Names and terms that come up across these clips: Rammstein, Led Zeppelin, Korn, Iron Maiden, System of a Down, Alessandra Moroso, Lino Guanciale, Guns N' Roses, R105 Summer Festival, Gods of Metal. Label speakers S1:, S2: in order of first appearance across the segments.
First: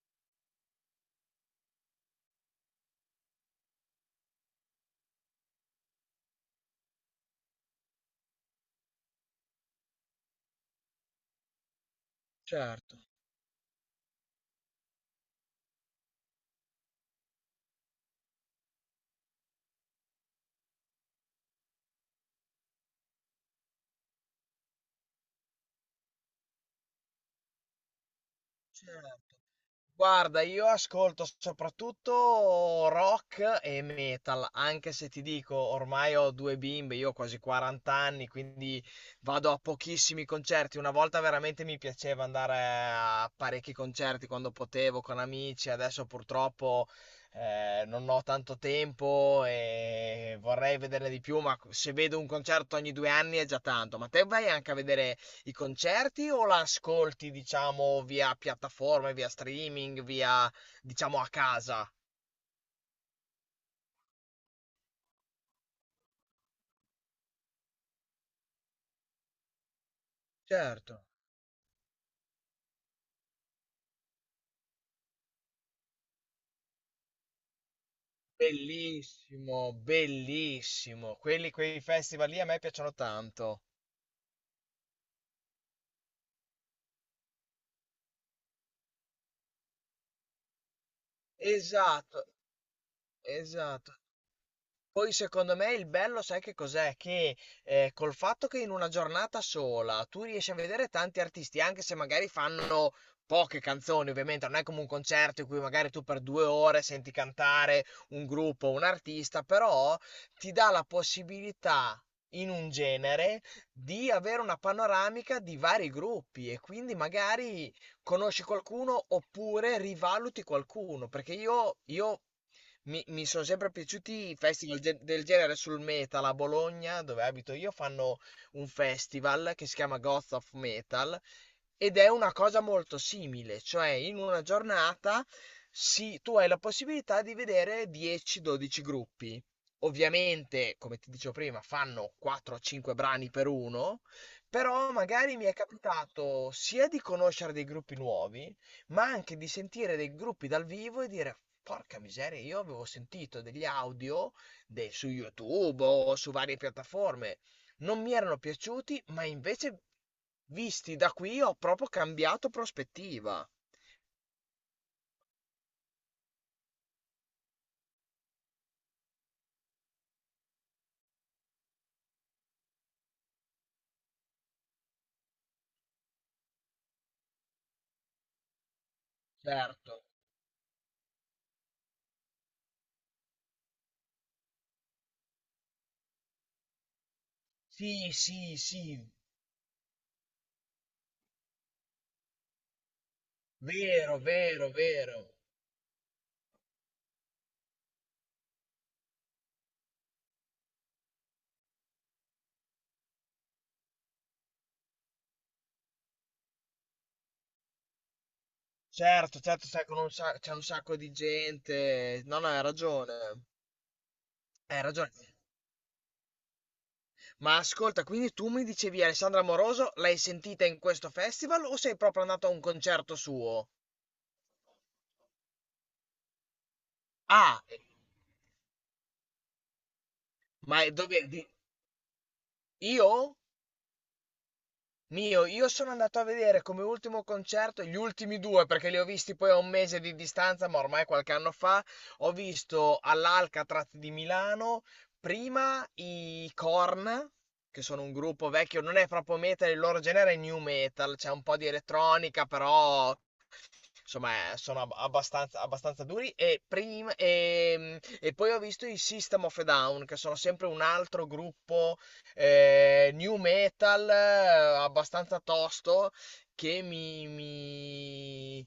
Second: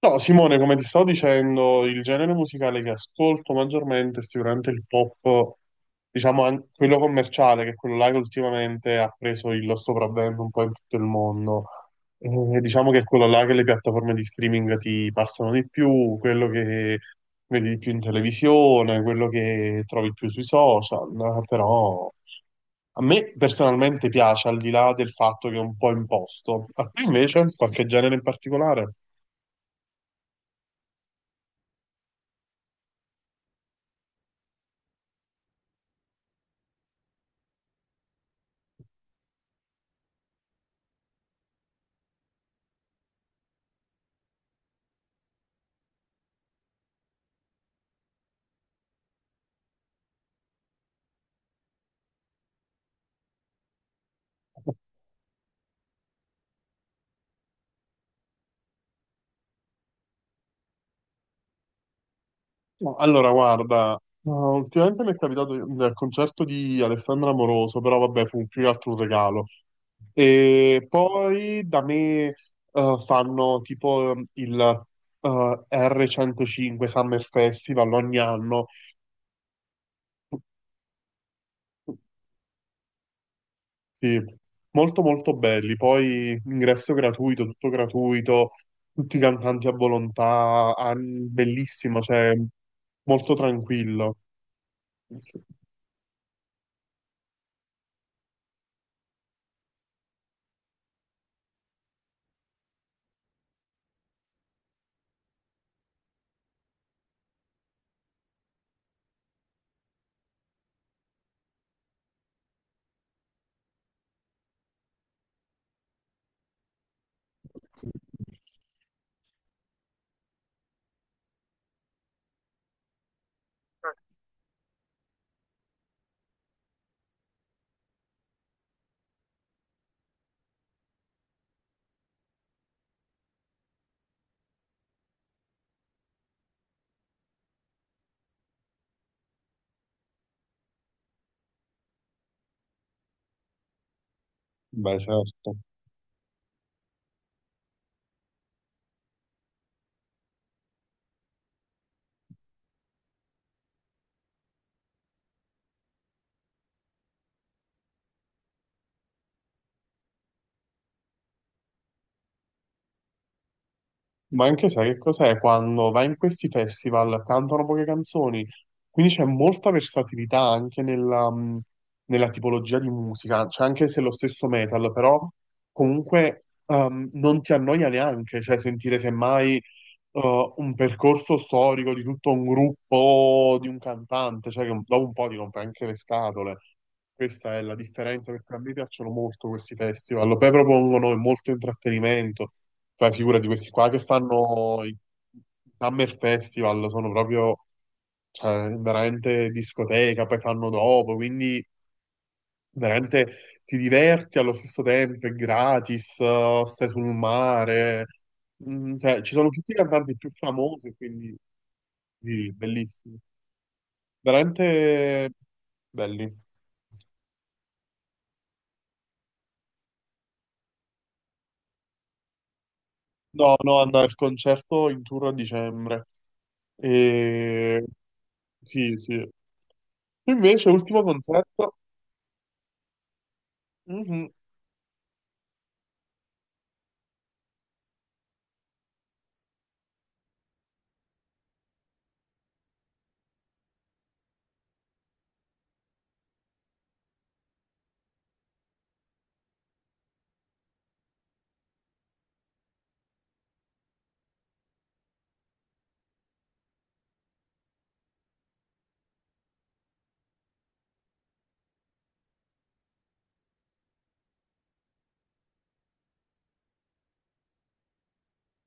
S1: No, Simone, come ti stavo dicendo, il genere musicale che ascolto maggiormente è sicuramente il pop, diciamo quello commerciale, che è quello là che ultimamente ha preso il sopravvento un po' in tutto il mondo. E diciamo
S2: Certo,
S1: che è quello là che le piattaforme di streaming ti passano di più, quello che vedi di più in televisione, quello che trovi più sui social, però a me personalmente piace, al di là del fatto che è un po' imposto. A te invece, qualche genere in particolare?
S2: certo. Guarda, io ascolto soprattutto rock e metal, anche se ti dico, ormai ho due bimbe, io ho quasi 40 anni, quindi vado a pochissimi concerti. Una volta veramente mi piaceva andare a parecchi concerti quando potevo con amici, adesso purtroppo non ho tanto tempo e vorrei vederne di più, ma se vedo un concerto ogni due anni è già tanto. Ma te vai anche a vedere i concerti o la ascolti, diciamo, via piattaforme, via streaming, via, diciamo, a casa?
S1: No, allora, guarda, ultimamente mi è capitato nel concerto di Alessandra Moroso, però vabbè, fu più che altro un regalo. E
S2: Certo.
S1: poi da me fanno tipo il uh, R105 Summer Festival ogni anno.
S2: Bellissimo, bellissimo. Quelli, quei festival lì a me piacciono tanto.
S1: Sì, molto molto belli. Poi ingresso gratuito, tutto gratuito, tutti i cantanti a volontà, ah, bellissimo,
S2: Esatto,
S1: cioè molto
S2: esatto.
S1: tranquillo.
S2: Poi secondo me il bello sai che cos'è? Che col fatto che in una giornata sola tu riesci a vedere tanti artisti, anche se magari fanno poche canzoni, ovviamente non è come un concerto in cui magari tu per due ore senti cantare un gruppo, un artista, però ti dà la possibilità in un genere di avere una panoramica di vari gruppi e quindi magari conosci qualcuno oppure rivaluti qualcuno, perché io mi sono sempre piaciuti i festival del genere sul metal a Bologna, dove abito io, fanno un festival che si chiama Gods of Metal ed è una cosa molto simile, cioè in una giornata tu hai la possibilità di vedere 10-12 gruppi. Ovviamente, come ti dicevo prima, fanno 4-5 brani per uno, però
S1: Beh,
S2: magari mi è
S1: certo.
S2: capitato sia di conoscere dei gruppi nuovi, ma anche di sentire dei gruppi dal vivo e dire porca miseria, io avevo sentito degli audio su YouTube o su varie piattaforme, non mi erano piaciuti, ma invece visti da qui ho proprio cambiato prospettiva.
S1: Ma anche sai che cos'è? Quando vai in questi festival cantano poche canzoni, quindi c'è molta versatilità anche nella, nella tipologia di musica, cioè anche se è lo stesso metal, però comunque non ti annoia neanche, cioè sentire semmai
S2: Certo,
S1: un percorso storico di tutto un gruppo, di un cantante, cioè che dopo un po' ti rompe anche le scatole. Questa è la
S2: sì,
S1: differenza perché
S2: sì,
S1: a me
S2: sì,
S1: piacciono molto questi festival. Poi propongono molto intrattenimento. Fai figura di questi qua che
S2: vero, vero,
S1: fanno i
S2: vero.
S1: i Summer Festival, sono proprio, cioè, veramente discoteca, poi fanno dopo, quindi veramente ti diverti allo stesso tempo, è gratis, stai sul mare. Mm, cioè, ci
S2: Certo,
S1: sono
S2: certo,
S1: tutti i
S2: sai, con un
S1: cantanti più
S2: c'è un
S1: famosi,
S2: sacco di
S1: quindi
S2: gente. No, no,
S1: sì,
S2: hai ragione.
S1: bellissimi.
S2: Hai ragione.
S1: Veramente belli.
S2: Ma ascolta, quindi tu mi dicevi Alessandra Moroso, l'hai sentita in questo festival o sei proprio andato a un concerto
S1: No,
S2: suo?
S1: no, andare al concerto in tour a dicembre.
S2: Ah,
S1: E... sì, sì. Invece,
S2: ma è
S1: ultimo
S2: dove?
S1: concerto,
S2: Io?
S1: mhm.
S2: Io sono andato a vedere come ultimo concerto, gli ultimi due, perché li ho visti poi a un mese di distanza, ma ormai qualche anno fa, ho visto all'Alcatraz di Milano prima i Korn, che sono un gruppo vecchio, non è proprio metal, il loro genere è new metal, c'è un po' di elettronica, però insomma, sono abbastanza, abbastanza duri. E, prima, e poi ho visto i System of a Down, che sono sempre un altro gruppo new metal abbastanza tosto che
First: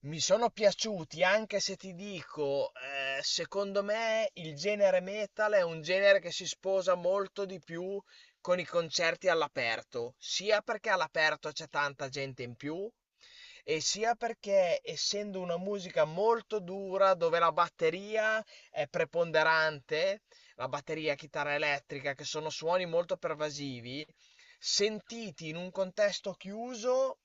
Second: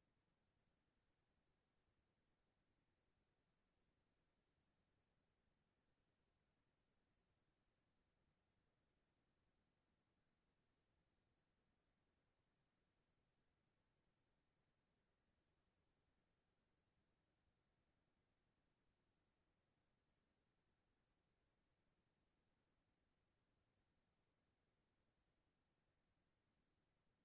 S2: mi sono piaciuti, anche se ti dico, secondo me il genere metal è un genere che si sposa molto di più con i concerti all'aperto, sia perché all'aperto c'è tanta gente in più, e sia perché essendo una musica molto dura dove la batteria è preponderante, la batteria, chitarra elettrica, che sono suoni molto pervasivi, sentiti in un contesto chiuso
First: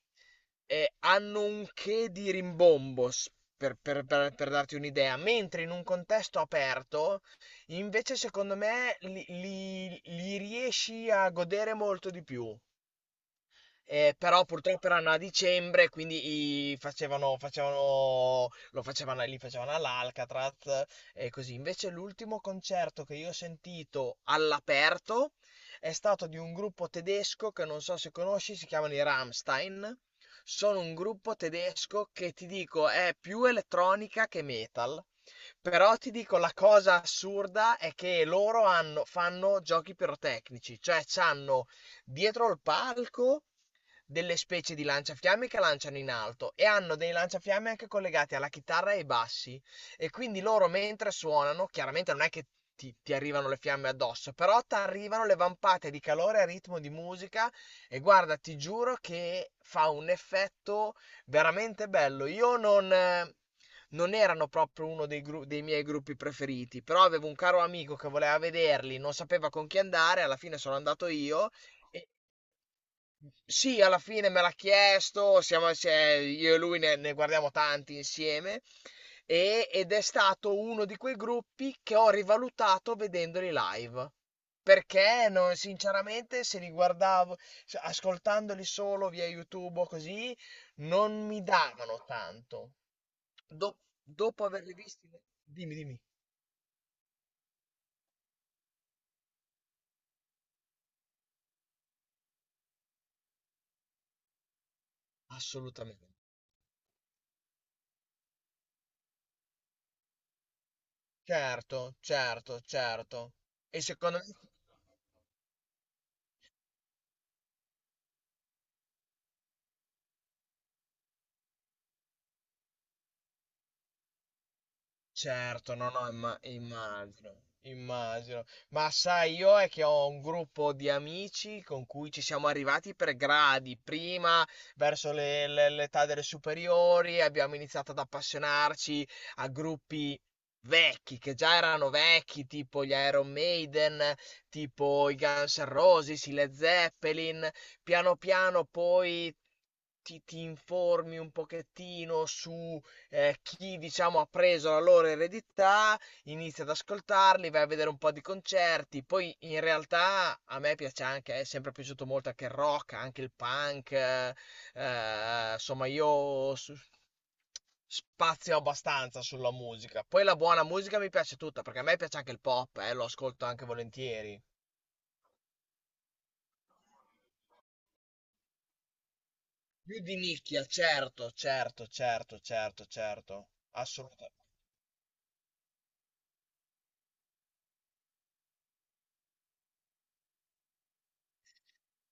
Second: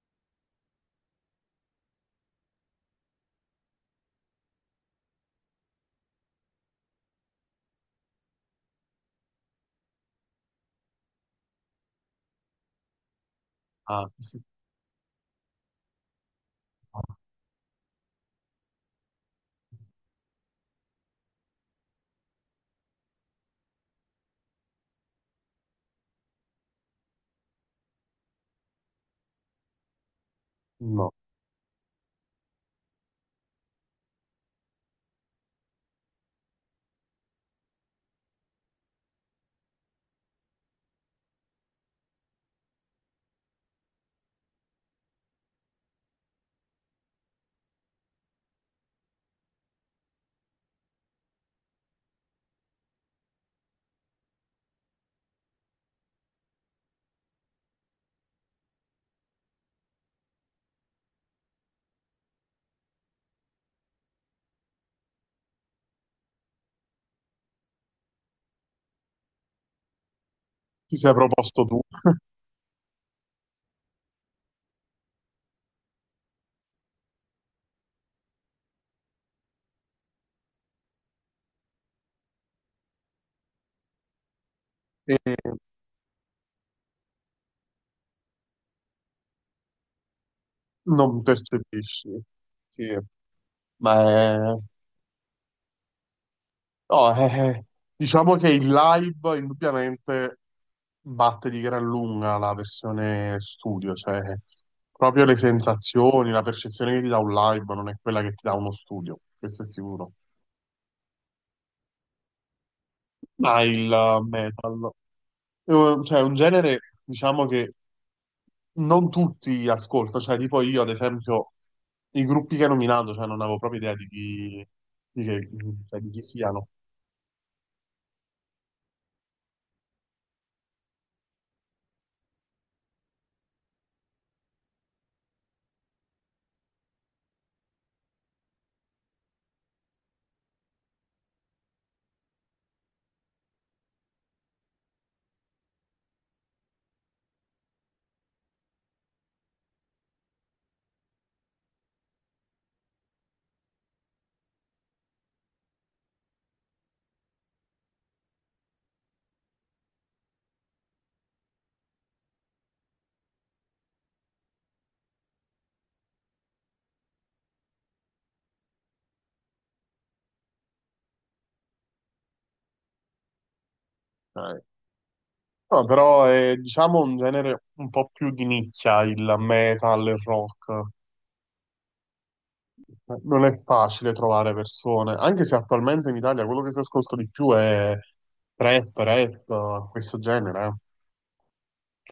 S2: hanno un che di rimbombo, per darti un'idea, mentre in un contesto aperto, invece secondo me li riesci a godere molto di più.
S1: Ah, sì.
S2: Però purtroppo erano a dicembre, quindi li facevano all'Alcatraz e così. Invece l'ultimo concerto che io ho sentito all'aperto è stato di un gruppo tedesco che non so se conosci, si chiamano i Rammstein. Sono un
S1: No,
S2: gruppo tedesco che ti dico è più elettronica che metal. Però ti dico la cosa assurda è che fanno giochi pirotecnici, cioè c'hanno dietro il palco delle specie di lanciafiamme che lanciano in alto e hanno dei lanciafiamme anche collegati alla chitarra e ai bassi e quindi loro mentre suonano, chiaramente non è che ti arrivano le fiamme addosso, però ti arrivano le vampate di calore a ritmo di musica e guarda, ti giuro che fa un effetto veramente bello. Io non... non erano proprio uno dei, dei miei gruppi preferiti, però avevo un caro amico che voleva vederli, non sapeva con chi andare, alla fine sono
S1: ti
S2: andato
S1: sei
S2: io
S1: proposto tu
S2: e, sì, alla fine me l'ha chiesto, siamo, cioè, io e lui ne guardiamo tanti insieme ed è stato uno di quei gruppi che ho rivalutato vedendoli live.
S1: e
S2: Perché sinceramente se li guardavo, ascoltandoli solo via YouTube o così,
S1: non
S2: non mi davano
S1: percepisci.
S2: tanto.
S1: Sì,
S2: Do-
S1: ma
S2: dopo
S1: è...
S2: averli visti, dimmi, dimmi.
S1: no, è- diciamo che il live indubbiamente batte di gran lunga la versione studio, cioè proprio le
S2: Assolutamente.
S1: sensazioni, la percezione che ti dà un live non è quella che ti dà uno studio, questo è sicuro.
S2: Certo, certo, certo.
S1: Ma
S2: E
S1: il
S2: secondo me
S1: metal, cioè è un genere, diciamo che non tutti ascolto, cioè tipo io ad esempio i gruppi che hai nominato, cioè non avevo proprio idea di chi, di che-
S2: certo, no,
S1: cioè,
S2: no,
S1: di chi siano.
S2: immagino, immagino. Ma sai, io è che ho un gruppo di amici con cui ci siamo arrivati per gradi. Prima, verso l'età delle superiori, abbiamo iniziato ad appassionarci a gruppi vecchi, che già erano vecchi, tipo gli Iron Maiden, tipo i Guns N' Roses, i Led Zeppelin. Piano piano poi ti informi un pochettino su chi diciamo ha preso la loro eredità inizia ad ascoltarli, vai a vedere un po' di concerti, poi in realtà a me piace anche, è sempre piaciuto molto anche il rock, anche il punk, insomma spazio abbastanza sulla musica. Poi la buona musica mi piace tutta, perché a me piace anche il pop, lo ascolto anche volentieri.
S1: Eh, no, però è diciamo un genere un po' più di nicchia, il
S2: Più
S1: metal,
S2: di
S1: il
S2: nicchia,
S1: rock.
S2: certo, certo, certo, certo,
S1: Non
S2: certo,
S1: è facile
S2: assolutamente.
S1: trovare persone, anche se attualmente in Italia quello che si ascolta di più è trap, rap, questo genere.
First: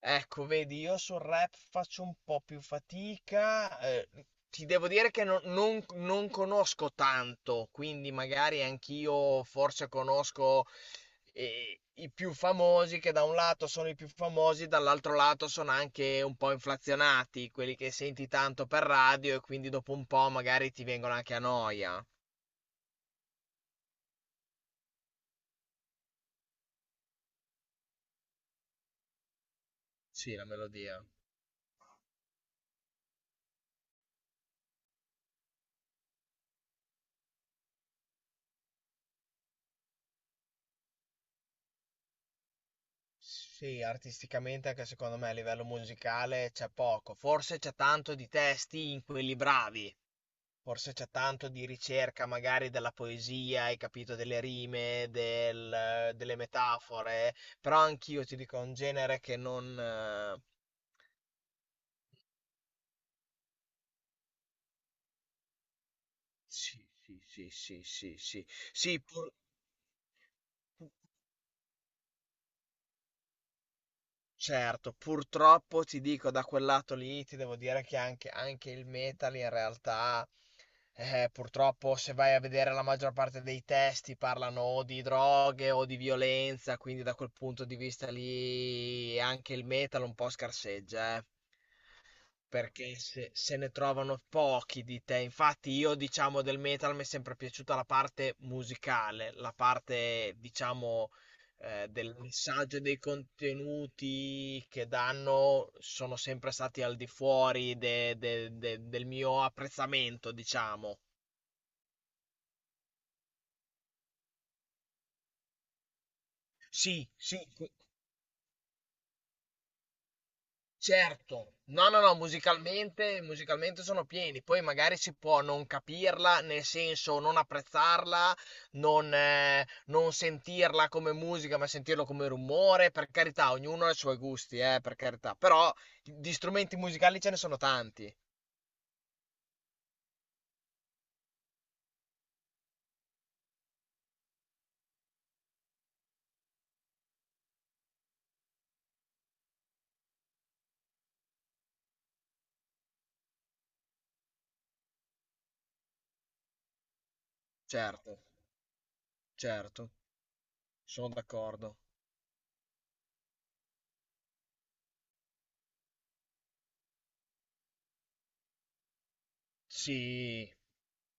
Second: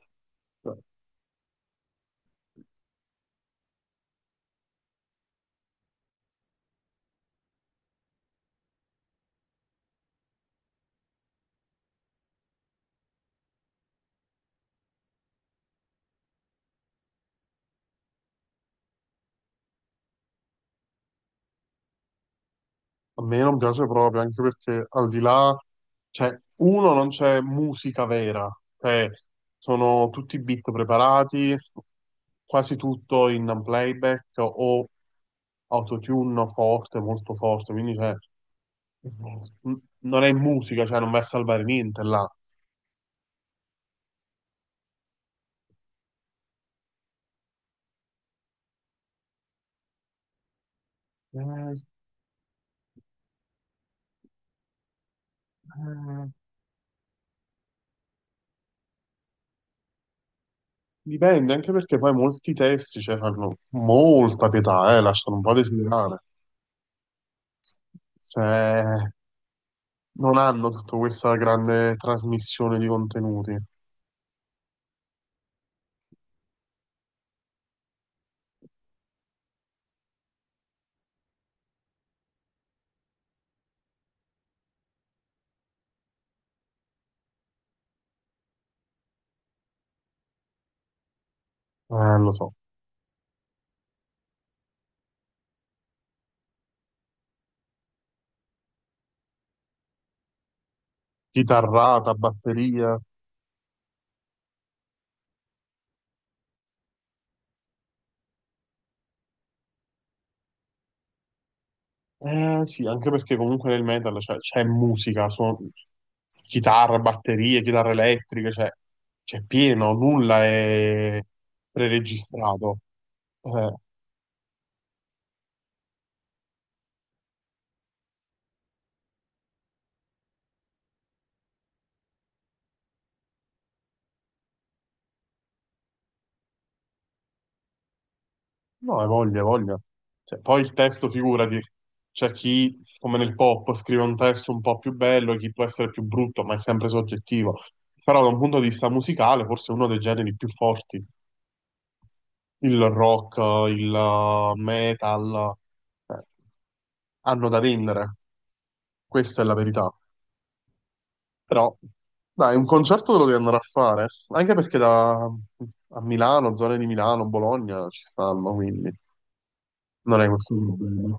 S2: Ecco,
S1: Eh.
S2: vedi, io sul rap faccio un po' più fatica. Ti devo dire che non conosco tanto, quindi magari anch'io forse conosco i più famosi, che da un lato sono i più famosi, dall'altro lato sono anche un po' inflazionati, quelli che senti tanto per radio e quindi dopo un po' magari ti vengono anche a noia.
S1: A me non piace proprio, anche perché al di là, cioè, uno, non c'è musica vera, cioè, sono
S2: Sì,
S1: tutti
S2: la
S1: beat
S2: melodia.
S1: preparati, quasi tutto in playback o autotune forte, molto forte, quindi cioè, non è musica, cioè, non va a salvare niente là.
S2: Sì, artisticamente anche secondo me a livello musicale c'è poco, forse c'è tanto di testi in quelli bravi, forse c'è tanto di
S1: Eh,
S2: ricerca magari della poesia, hai capito, delle rime,
S1: eh,
S2: delle metafore, però anch'io ti dico è un genere che non...
S1: dipende, anche perché poi molti testi, cioè, fanno molta pietà, lasciano un po' a desiderare.
S2: sì, sì, sì, sì, sì, sì, sì,
S1: Cioè, non hanno tutta questa grande trasmissione di contenuti.
S2: certo, purtroppo ti dico da quel lato lì, ti devo dire che anche il metal in realtà, purtroppo se vai a vedere la maggior parte dei testi parlano o di droghe o di violenza, quindi da quel punto di vista lì anche il metal un po' scarseggia,
S1: Lo so.
S2: perché se ne trovano pochi di te. Infatti, io diciamo del metal mi è sempre piaciuta la parte musicale, la parte diciamo
S1: Chitarrata,
S2: del messaggio e
S1: batteria.
S2: dei contenuti che danno sono sempre stati al di fuori del mio apprezzamento, diciamo.
S1: Eh sì, anche perché comunque nel metal cioè, c'è musica, chitarra,
S2: Sì, sì,
S1: batterie, chitarre elettriche, cioè c'è pieno, nulla è
S2: certo, no, no, no,
S1: preregistrato.
S2: musicalmente,
S1: Eh,
S2: musicalmente sono pieni, poi magari si può non capirla, nel senso non apprezzarla, non sentirla come musica, ma sentirlo come rumore, per carità, ognuno ha i suoi gusti, per carità, però di strumenti musicali ce ne sono tanti,
S1: No, hai voglia, hai voglia. Cioè, poi il testo, figurati, c'è chi, come nel pop, scrive un testo un po' più bello, chi può essere più brutto, ma è sempre soggettivo. Però da un punto di vista musicale, forse è uno dei generi più forti. Il rock, il metal, eh, hanno da vendere.
S2: certo,
S1: Questa è la
S2: certo,
S1: verità.
S2: sono
S1: Però,
S2: d'accordo.
S1: dai, un concerto te lo devi andare a fare, anche perché da, a Milano, zone di Milano, Bologna ci stanno, quindi
S2: Sì.
S1: non è questo. Il problema.